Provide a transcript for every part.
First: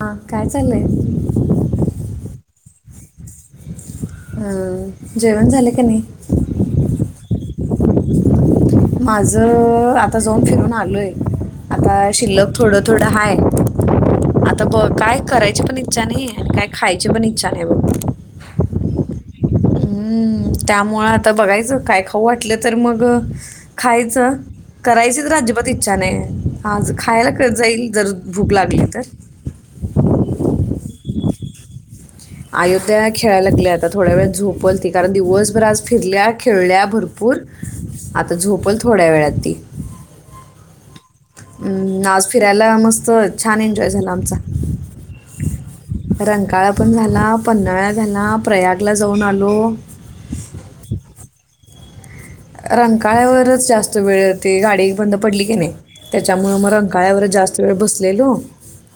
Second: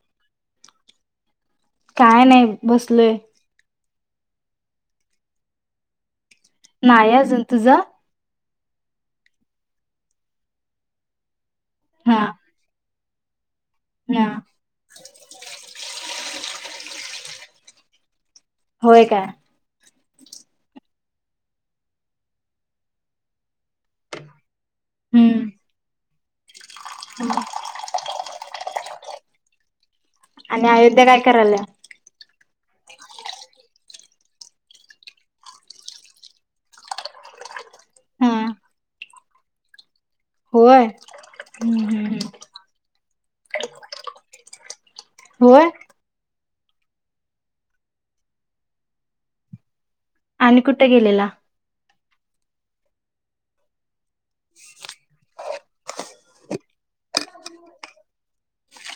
हा काय चाललंय. काय नाही बसलोय. हम्म जेवण झाले का नाही. नाही अजून तुझा. माझं आता जाऊन फिरून आलोय. आता हा शिल्लक थोडं. थोडा हाय. हा आता बग काय करायची पण इच्छा नाही. आणि काय खायची पण इच्छा नाही बग. होय काय. हम्म त्यामुळ आता बघायचं काय खाऊ वाटलं तर मग खायचं. करायची तर हम्म आजिबात इच्छा नाही. आज खायला कस जाईल जर भूक लागली तर आणि अयोध्या काय कराल्या? अयोध्या खेळायला लागल्या आता थोड्या वेळात झोपल ती कारण दिवसभर आज फिरल्या खेळल्या भरपूर हा आता झोपल थोड्या वेळात ती. होय. अम् हम्म आज फिरायला मस्त छान एन्जॉय झाला आमचा. होय. रंकाळा पण झाला पन्हाळा झाला प्रयागला जाऊन आलो. आणि कुठे गेलेला? रंकाळ्यावरच जास्त त वेळ ते गाडी एक बंद पडली. घे नाही त्याच्यामुळ मग रंकाळ्यावरचं जास्त वेळ बसलेलो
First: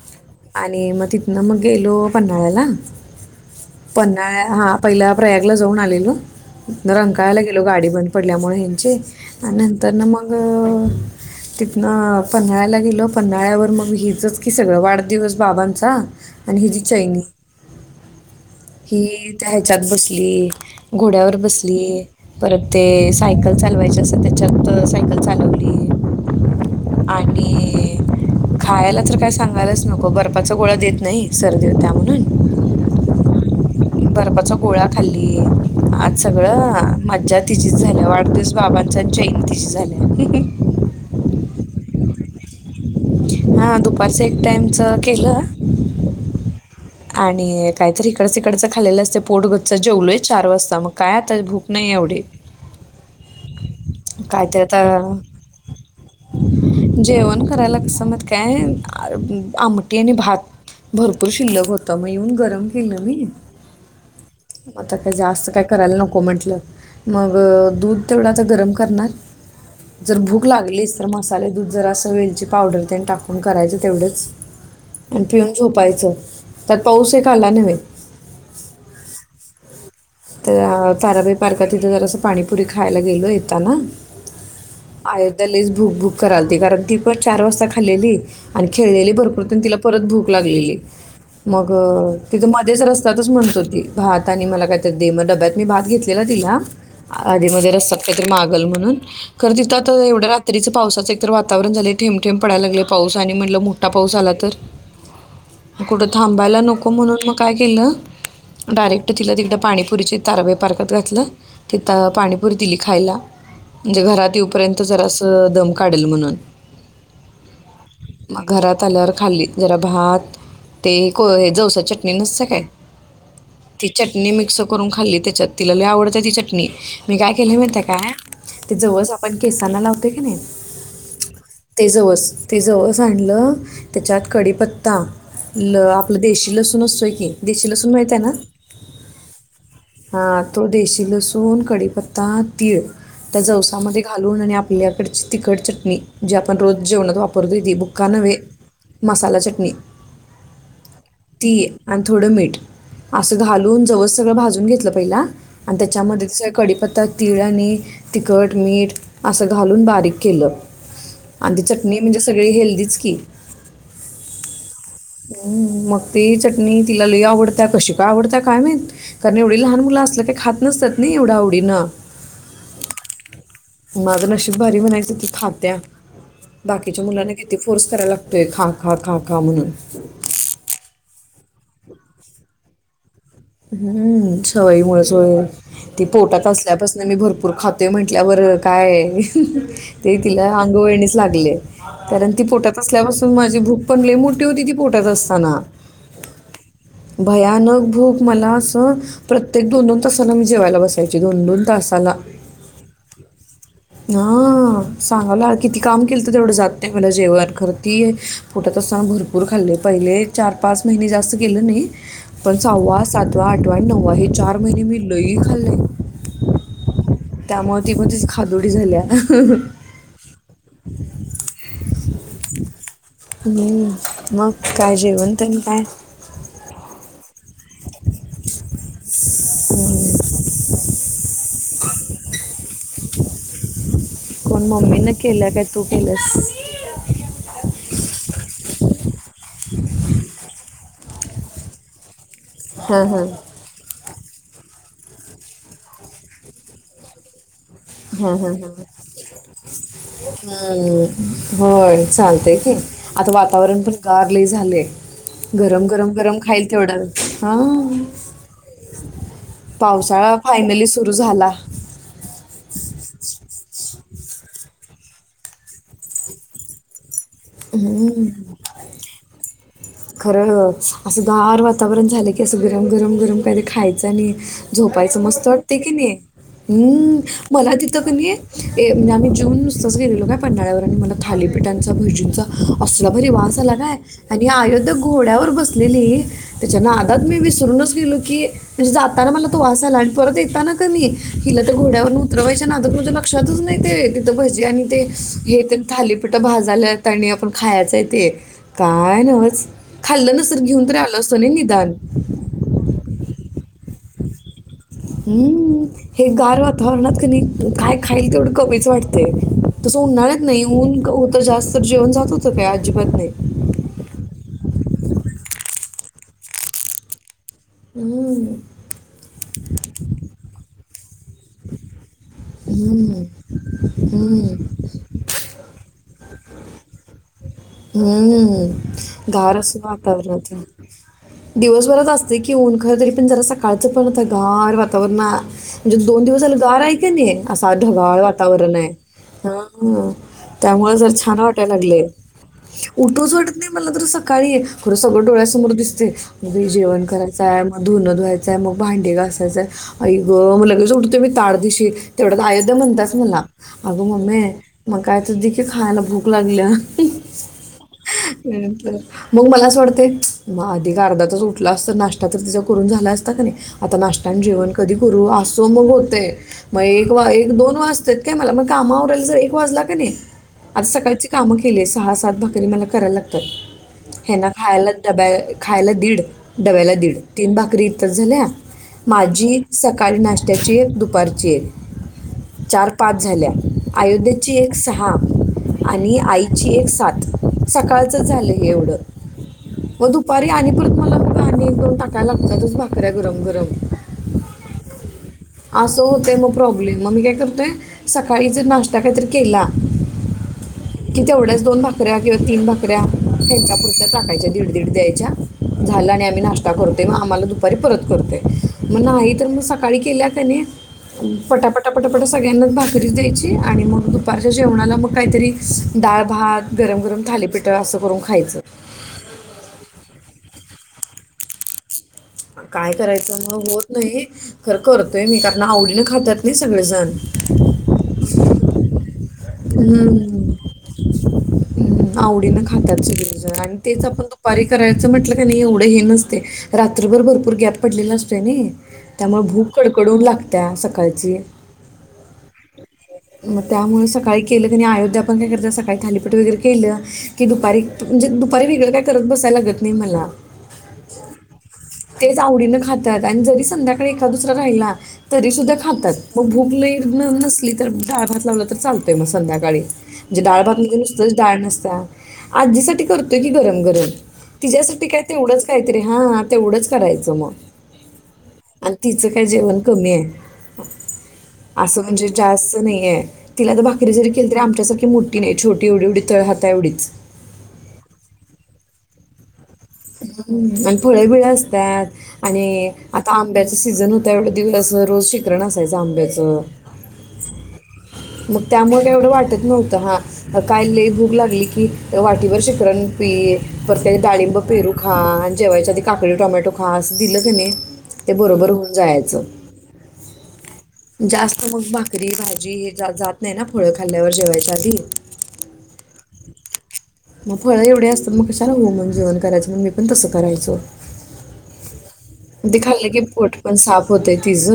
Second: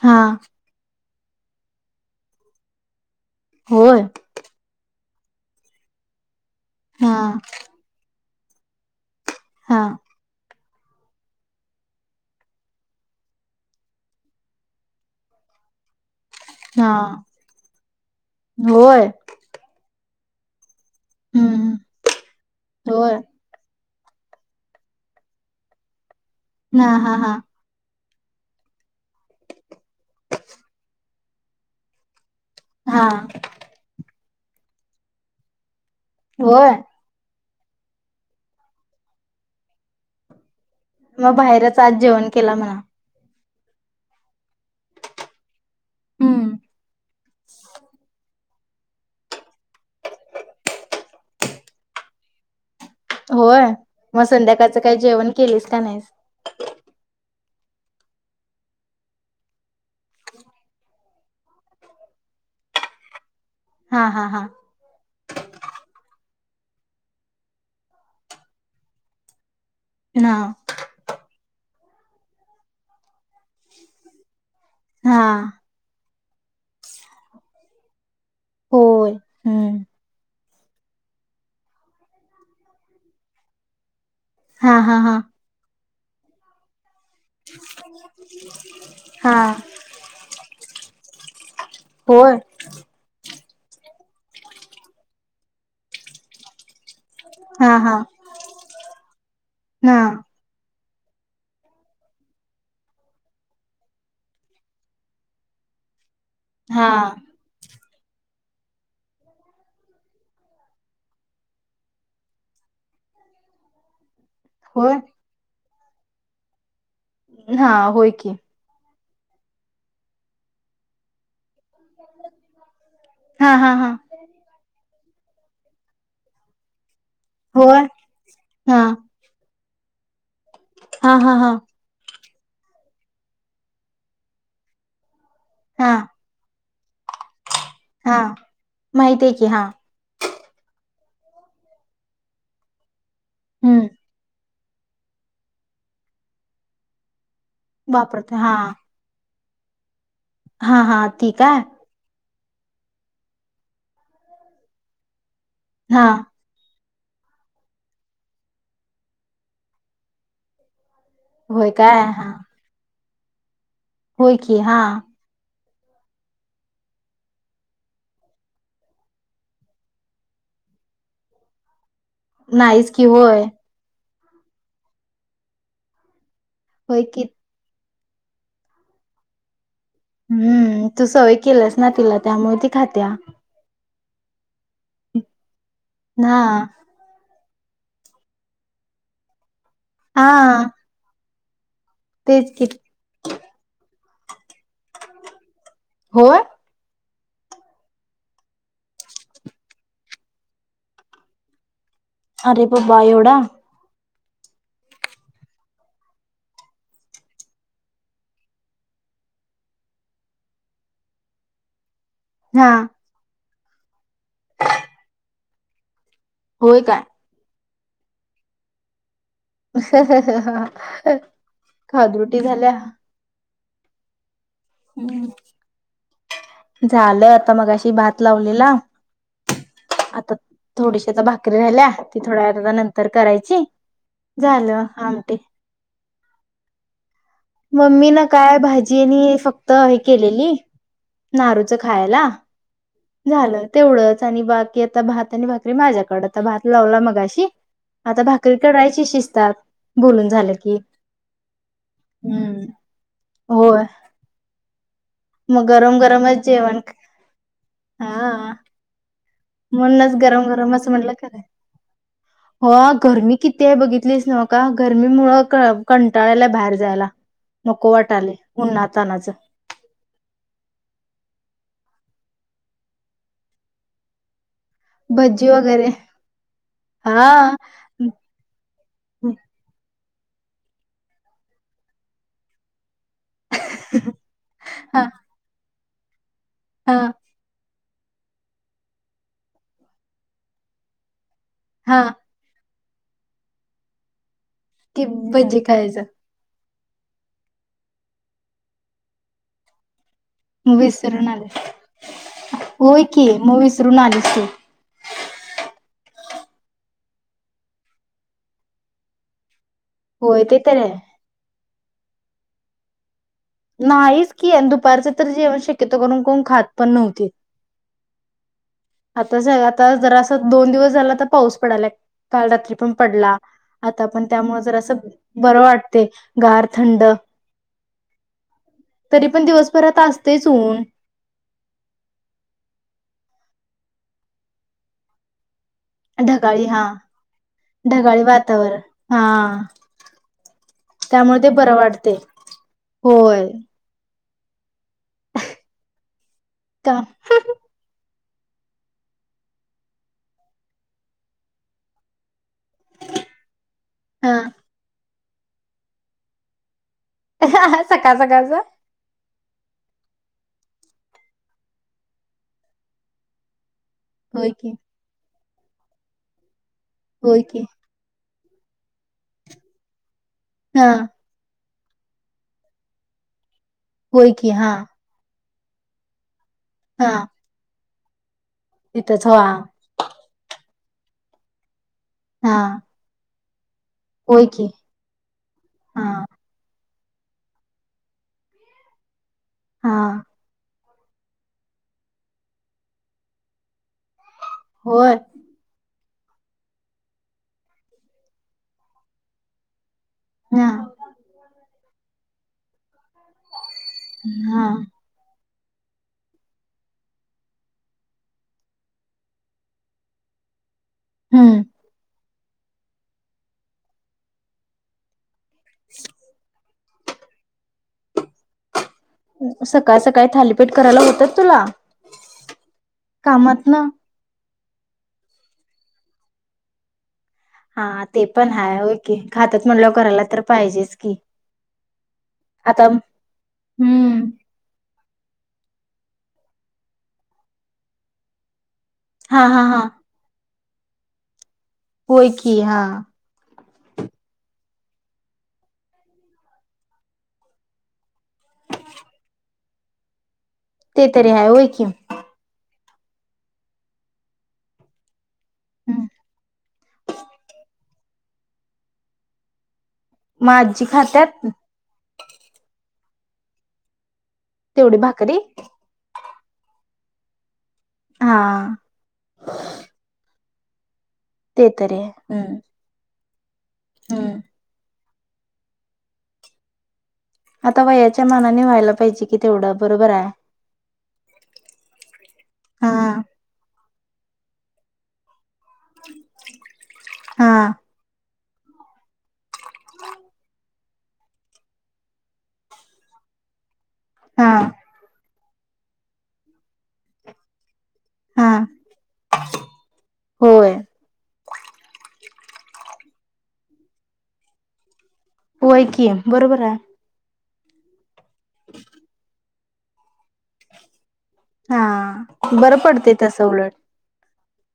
हा आणि मग ति नम गेलो पन्हाळ्याला होय पन्हाळ्या हा पहिला प्रयागला जाऊन आलेलो. न हा रंकाळ्याला गेलो गाडी बण पडल्यामुळं ह्यांचे आण हा नंतरन मग तिथनं पन्हाळ्याला गेलो पन्हाळ्यावर मग हिचंच कि सगळं वाढदिवस बाबांचा आणि हि जी हा चैनी होय हि त्या ह्याच्यात बस ली. घोड्यावर हम्म बसली परत हे होय सायकल चा लवायचे असल त्याच्यात सायकल चालवली. ह हा हा. खायाला तर काय सांगायलाच नको बर्फाचा गोळा देत नाही सर्दी होत्या म्हणून हा बर्फाचा गोळा खाल्ली. आज सगळं होय आ मज्जा तिचीचं झाल्या वाढदिवस बाबांचा अन् चैन तिजी झाल्या. मग बाहेरच आज जेवण केलं म्हणा. हा दुपारचं एक त्यांचं केलं. हम्म आणि काहीतरी तिकडचं खाल्लेलं असतंय पोट गच्च हाय, जेवलोय चार वाजता मग काय आता भूक नाही एवढी. होय मग काहीतरी संध्याकाळचं काही आता जेवण केलीस का नाय? जेवण करायला कसं माहित काय, आमटी आणि भात भरपूर शिल्लक होतं. त म येऊन गरम केलं मी. हा हा हा आता काय जास्त काय करायला नको. हो म्हंटल, मग दूध तेवढं आता गरम करणार. जर हा भूक लागलीच तर मसाले दूध जरासं वेलची पावडर ते टाकून करायचं तेवढंच. हा आणि पिऊन झोपायचं. त्यात पाऊस एक आला नव्हे. होय हम्म तर ताराबाई पार्कात तिथं जरासं पाणीपुरी खायला गेलो येताना. हा हा हा आयोध्या लईच भूक भूक करालती, कारण ती चार वाजता खाल्लेली आणि खेळलेली भरपूर, हा तेन तिला परत भूक लागलेली. मग होय तिथं मध्येच रस्त्यातच म्हणत होती ते भात आणि मला काही दे म डब्यात मी भात घेतलेला तिला. आधी मध्ये हा हा रस्त्यात काहीतरी मागल म्हणून. खरं तिथं हा आता एवढ्या रात्रीचं पावसाचं एक तर वातावरण झालंय. थेंब थेंब पडायला लागलंय पाऊस आणि म्हटलं मोठा पाऊस आला तर कुठं थांबायला हा नको, म्हणून मग काय केलं डायरेक्ट तिला तिकडं पाणीपुरीची तारबाई पार्कात घातलं तिथ पाणीपुरी दिली खायला. म्हणजे घरात येऊ पर्यंत होय जरासं दम काढील म्हणून हा होय की मग घरात आल्यावर खाल्ली. जरा भात ते कोय जवसाची चटणी नसत्या काय, हा हा ती हा चटणी मि करून खाल्ली त्याच्यात तिला लई आवडत्या ती चटणी. मी काय केलंय माहिती होय आहे काय? ते हा जवस पण कीस त्याला लावतोय की नाही. हा हा हा ते जवस ते जवस आणलं, त्याच्यात कडीपत्ता ल हा आपलं देशी लसू तो नसतोय की. देशी लसून माहित हा आहे ना. माहित आहे की हा हा तो देशी लसूण, कढीपत्ता, तीळ त्या हम्म जवसामध्ये घालून आणि आप आपल्याकडची तिखड चटणी जी आपण रोज जेवणात वाप ती बुका वापरत नवे हा मसाला चट [inaudible] हा हा ती काय? मीठ असं घालून जवस सगळं भाजून घेतलं पहिला. आणि हा त्याच्यामध्ये ज कडीपत आता तिळ आणि तिखट मीठ असं घालून बारीक केलं. आणि ती होय चटणी काय म्हणजे हा सगळी हेल्दीच की. होय की हा हम मग तेी चटणी तिला लोई आवडत कशी काय आवडत काय नाहीत कारण एवढी लहान मुलं असल काही खात नसतात नाही एवढ्या आवडीनं नाहीच की होय माझ अशी बरी म्हणाय त ती खात्या होय बाकीच्या की मुलांना किती फोर्स करायला लागतोय खाका काका म्हणून हम्म तू सव एक केलाच नाला त्यामुळे खात्या हम्म सवारीमुळेचोय ती हा पोटात असल्यापासून मी भरपूर पूर खातो म्हटल्या बरं काय ते हा तिला अंगवळणीच लागले कारण ती तेच की पोटात असल्यापासून माझी भूक पलेू [inaudible] कठे तिथे पोटात असताना होय भयानक भूक मला असं प्रत्येक दोन दोन तासाला मी जेवायला बसायची दोन दोन तासाला अरे बाबा एवढा हा सांगावला किती काम केलं तर तेवढं जात नाही मला जेवण कररती पोटत असताना भरपूर खाल्ले पहिले चार पाच महिने जास्त केलं नाही पण हा सहावा सातवा त आठ वा नऊवा हे चार महिने मी लय खाल्ली आहे होय काय त्यामुळे ती पण तीच खादोडी झाल्या हंहंहं हा खादरुटी झाल्या हम मग काय हम्म जेवण तेन काय? [inaudible] झालं आता मगाशी भात लावलेला आता थोडीशी आता भा... करी राल्या ती थोड्या वेळात आता नंतर करायची कोण झालं मम्मीन आमटी केल्या काय तू केल्यास मम्मीनं काय भाजी आणि फक्त हे केलेली नारूच खायला हां हां झालं तेवढंच आणि बाकी आता भात आणि भाकरी माझ्याकड आता भात लावला मगाशी आता ह ह भाकरी ह करायची शिजतात बोलून झालं की हम् होय. चालतय हम्म की आता वातावरण होय पण गार लई झालय. मग गरम गरम गरम गरमच खाईल जेवण तेवढ हा. हा म्हणूनच पावसाळा गरम फायनली सुरू झाला. हा गरमी कितीये बघितलीस नव्हं का? गरमीमुळं कंटाळा यालाय बाहेर जायला नको हम्म वाटालय उन्हा तानाच खरं असं गार वा वातावरण झालं की असं गरम गरम गरम काही तेे खायचं आणि झोपायचं मस्त भज्जी वाटते वगैरे की नाही, हम्म हा मला तिथं कनी ए आम्ही जेवुन नुसतंच गेलेलो पन्हाळ्यावर आणि मला थालीपीठांच भजीं चा. असला भारी वास आला काय, आणि अयोध्या हा घोड्यावर बस लेली. तिच्या हा नादात मी विसरूनच दिल की म्हणजे जाताना मला तो वास आला आणि परत येताना कनी हिला तर हा घोड्यावर उतरवायच च्या नादात माझ्या लक्षातच नाही ते. भजी आणि ते कि हे भज्जी तेन खायचं थालीपीठं भाजाल्यात आणि आपण खायच आहे ते काय नव्हच विसरून आले, होय की म विस रुण आलीस तू. हम्म हे गार वातावरणात कणी काय खाईल तेवढं कमीच वाटतय. तसं उन्हाळ्यात होय ते नाही, तर आहे ऊन होत जास्त जेवण जात होत ते अजिबात नाही. नाहीच की, आणि दुपारच तर जेवण शक्यतो करून कोण खात पण नव्हती. हम्म, आतास आता जरास दोन दिवस झाल आता पाऊस पडालाय. काल रात्री पण हम्म, पडला. आता पण त्यामुळ हम्म, जरासं बरं वाट- - ते गार, थंड. हम्मम. तरी पण गार अस दिवसभरात वातावरण, असतेच ऊन दिवसभरात असते कि ऊन खर तरी पण जरा स कालच पण आता गार वातावरणा. दोन दिवस झाल ढगाळी गार हा आहे की नीई, असा ढगाळ ढगाळी वातावरण वातावरणे, हा ह त्यामुळे जर छान ते वाटाय बरं लागलय. वाटते उटूच होय वाटत नाइ मला तर स काळी. खरं सगळं डोळ्यासमोर दिसतय, [unintelligible] का जेवण करायचाय म धुन धुवाय- चाय, मग भांडे घायचाय, आई ग म लगेच उटतोय बाई ताडदिशी तेवढ्यात म्हणत्याच मला. अग हा मम्मे- कायतर दे की खायला भूक लागलिये. [unintelligible] सकाळ सकाळच- मग मला अस वाटतय, मग आधी एक अर्धा तास उठला असत नाष्टा तर तिचा करून झाला असता कनी- आता नाष्टा आणि होय की जेवण कधी करू आ- गोंधळ होतय. म एक वा होय एक की दोन वाजत्यात. काय मला मग काम आवरायला जर एक वाजला कनी- आता हा सकाळची कामं- केली अस- सहा, सात भाकरी मला कराय लागत्यात. होय हेना की हा खायला डब्या- खायला दीड- डब्याला हा दीड, तीन भाकरी- आताच झाल्या- तिथंच हो हा माझी सकाळी नाश- ट्याची, दुपारची- हा चार पाच झाल्या. होय आयोध्याची की एक सहा, हा आणि आई- एक सात. सकाळचंच झालंय हे हा एवढं- म दुपारी आणि‌ परत- मला पन आणि एक दोन टाकायला लागत्यातच भाकऱ्या गरम गरम. होय. अस होतय मग प्रॉब्लेम. मग मी काय करतोय सकाळी जर नास्टा कायतर केला- हा की तेवढ्याच दोन भाक- कऱ्या किंवा तीन भाकऱ्या हेच्या पु- त्या टाकायच्या हा दीड दीड द्यायच्या- झालं आणि आम्ही नाश्ता करतोय मग आम्हाला दुपारी परत करतोय मग नाही तर मग सकाळी केल्या कनी- हम्म पटापटा पटा- सगळ्यांनाच भाकरीच द्यायची आणि मग दुपारच्या जेवणाला मग काहीतरी- डाळ भात- गरम गरम‌ थालीपीठ असं करून खा- सकाळ सकाळी थालीपि पीठ करायला होत्यात तुला? काय करायचं कामात मग ना होत नाही. खरं करतोय मी कारण आवडीनं खातात नाय सगळेजण हा ते पण हाय होय की, खातात म्हणल्यावर करायला तर हम पाहिजेच की आवडीन आता खात्यात सगळीजन आणि तेच आपण हम्म दुपारी करायच. म्हटलं का नाही एवढं हे नसते रात्रभर भरपूर गॅप पडलेला असतोय नई त्यामुळे हा हा भूक हा कडकडून लागते. त्या सकाळची होय की हा मग त्यामुळे सकाळी केलं कनी अयोध्या पण काय करत्या सकाळी थालीपीठ वगैरे केलं की दुपारी म्हणजे दुपारी वेगळ काय करत बसायला लागत नाही मला. ते तरीे हाय होय कि तेच आवडीनं आणि जरी संध्याकाळी एका दुसरा राहिला तरी सुद्धा खातात मग भूक नयी नसली, तर डाळ भात लावला तर चालतो. ते मग संध्याकाळी, म्हणजे डाळभात आजी म्हणजे खात्यात नुसतीच डाळ नसत्या आज्जीसाठी, करतोय की गरम गरम तेवढी तिच्यासाठी काय भाकरी तेवढंच काहीतरी हा तेवढंच करायचं मग हा आणि तिचं काय जेवण कमी आहे. ह ते तरी असं आहे म्हणजे हम्म जास्त नाहीये. तिला जरी हम्म केलं तरी आमच्यासाठी की मोठी नाही छोटी एवढी एवढी तळहाताएवढीच आता वयाच्या मानाने व्हायला पाहिजे कि तेवढं बरोबर आहे आणि फळे बिळ असतात आणि हा आता आंब्याच सीझन होता. एवढ दिवस रोज सिकरण असायचं आंब्याचं हा मग त्यामुळे येवढं वाटत हो का हा काय लय भूक लागली की वाटीवर शिखरण पि, पर का हा डाळिंब, पेरू खा. जेवायच्या आधी काकडी टोमॅटो खा असं दिलं कणी ते हा बरोबर होऊन जायचं होय जास्त मग भाकरी भाजी जी... जात नाही ना फळं खाल्ल्यावर जेवायच्या आधी... होय कि ये बरोबर आहे मग फळ एवढे असत. मग कशाला हुं म्हणून जेवन करायचं मी पण तसं करायचं. हा बरं पडतय तसं उलट.. तिज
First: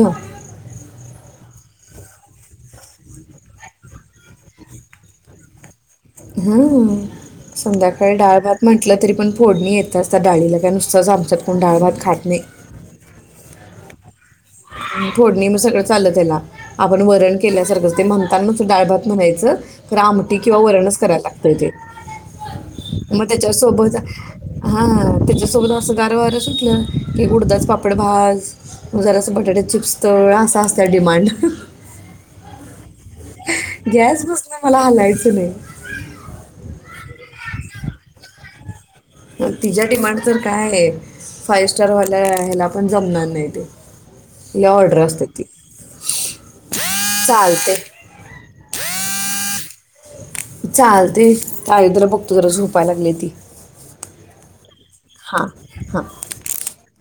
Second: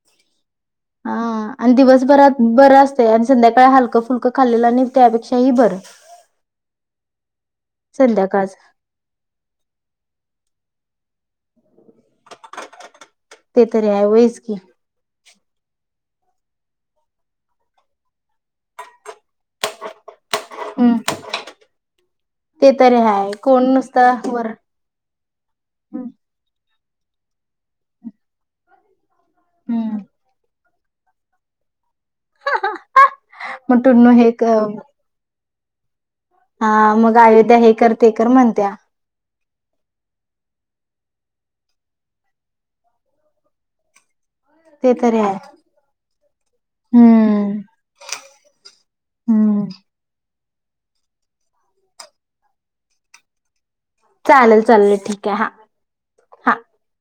हा आणि दिवसभरात बरं असते आणि संध्याकाळी हलकं फुलकं खाल्लेलं नाही त्यापेक्षाही बरं.. हा संध्याकाळी डाळ संध्याकाळच भात म्हटलं तरी पण फोडणी येत असता डाळीला काय नुसत. असंच आमच्यात कोण डाळभात खात नाही. तररे आहे वसकी. फोडणी सगळं चाललं त्याला आपण वरण केल्यासारखं ते म्हणता म डाळभात म्हणायचं तर आम.. किंवा हम्म वरणच करायला लागतय ते ते तरी मग हाय कोण त्याच्यासोबत नुसता वर हा त्याच्यासोबत असं गार वार सुटलं. की उडदाच पापड भाज जरासं भजी बटाटो चिप्स हम्म तळ असं. डिमांड मग टुन्नू गॅस हे क बसण मला हलायचं नाही ह हा मग अयोध्या हे कर ते कर म्हणतीया तिचा डिमांड तर काय आहे फाइव स्टारवाल्या ह्याला पण जमणार नाही ते.. लय ते ऑर्डर तरी असते आहे. ती हम्म! चालते हम्म! चालतंय ताईडीला बघतो जरा झोपाय लागली ती. चालेल, चालेल ठीक आहे. हां हां हा. हा.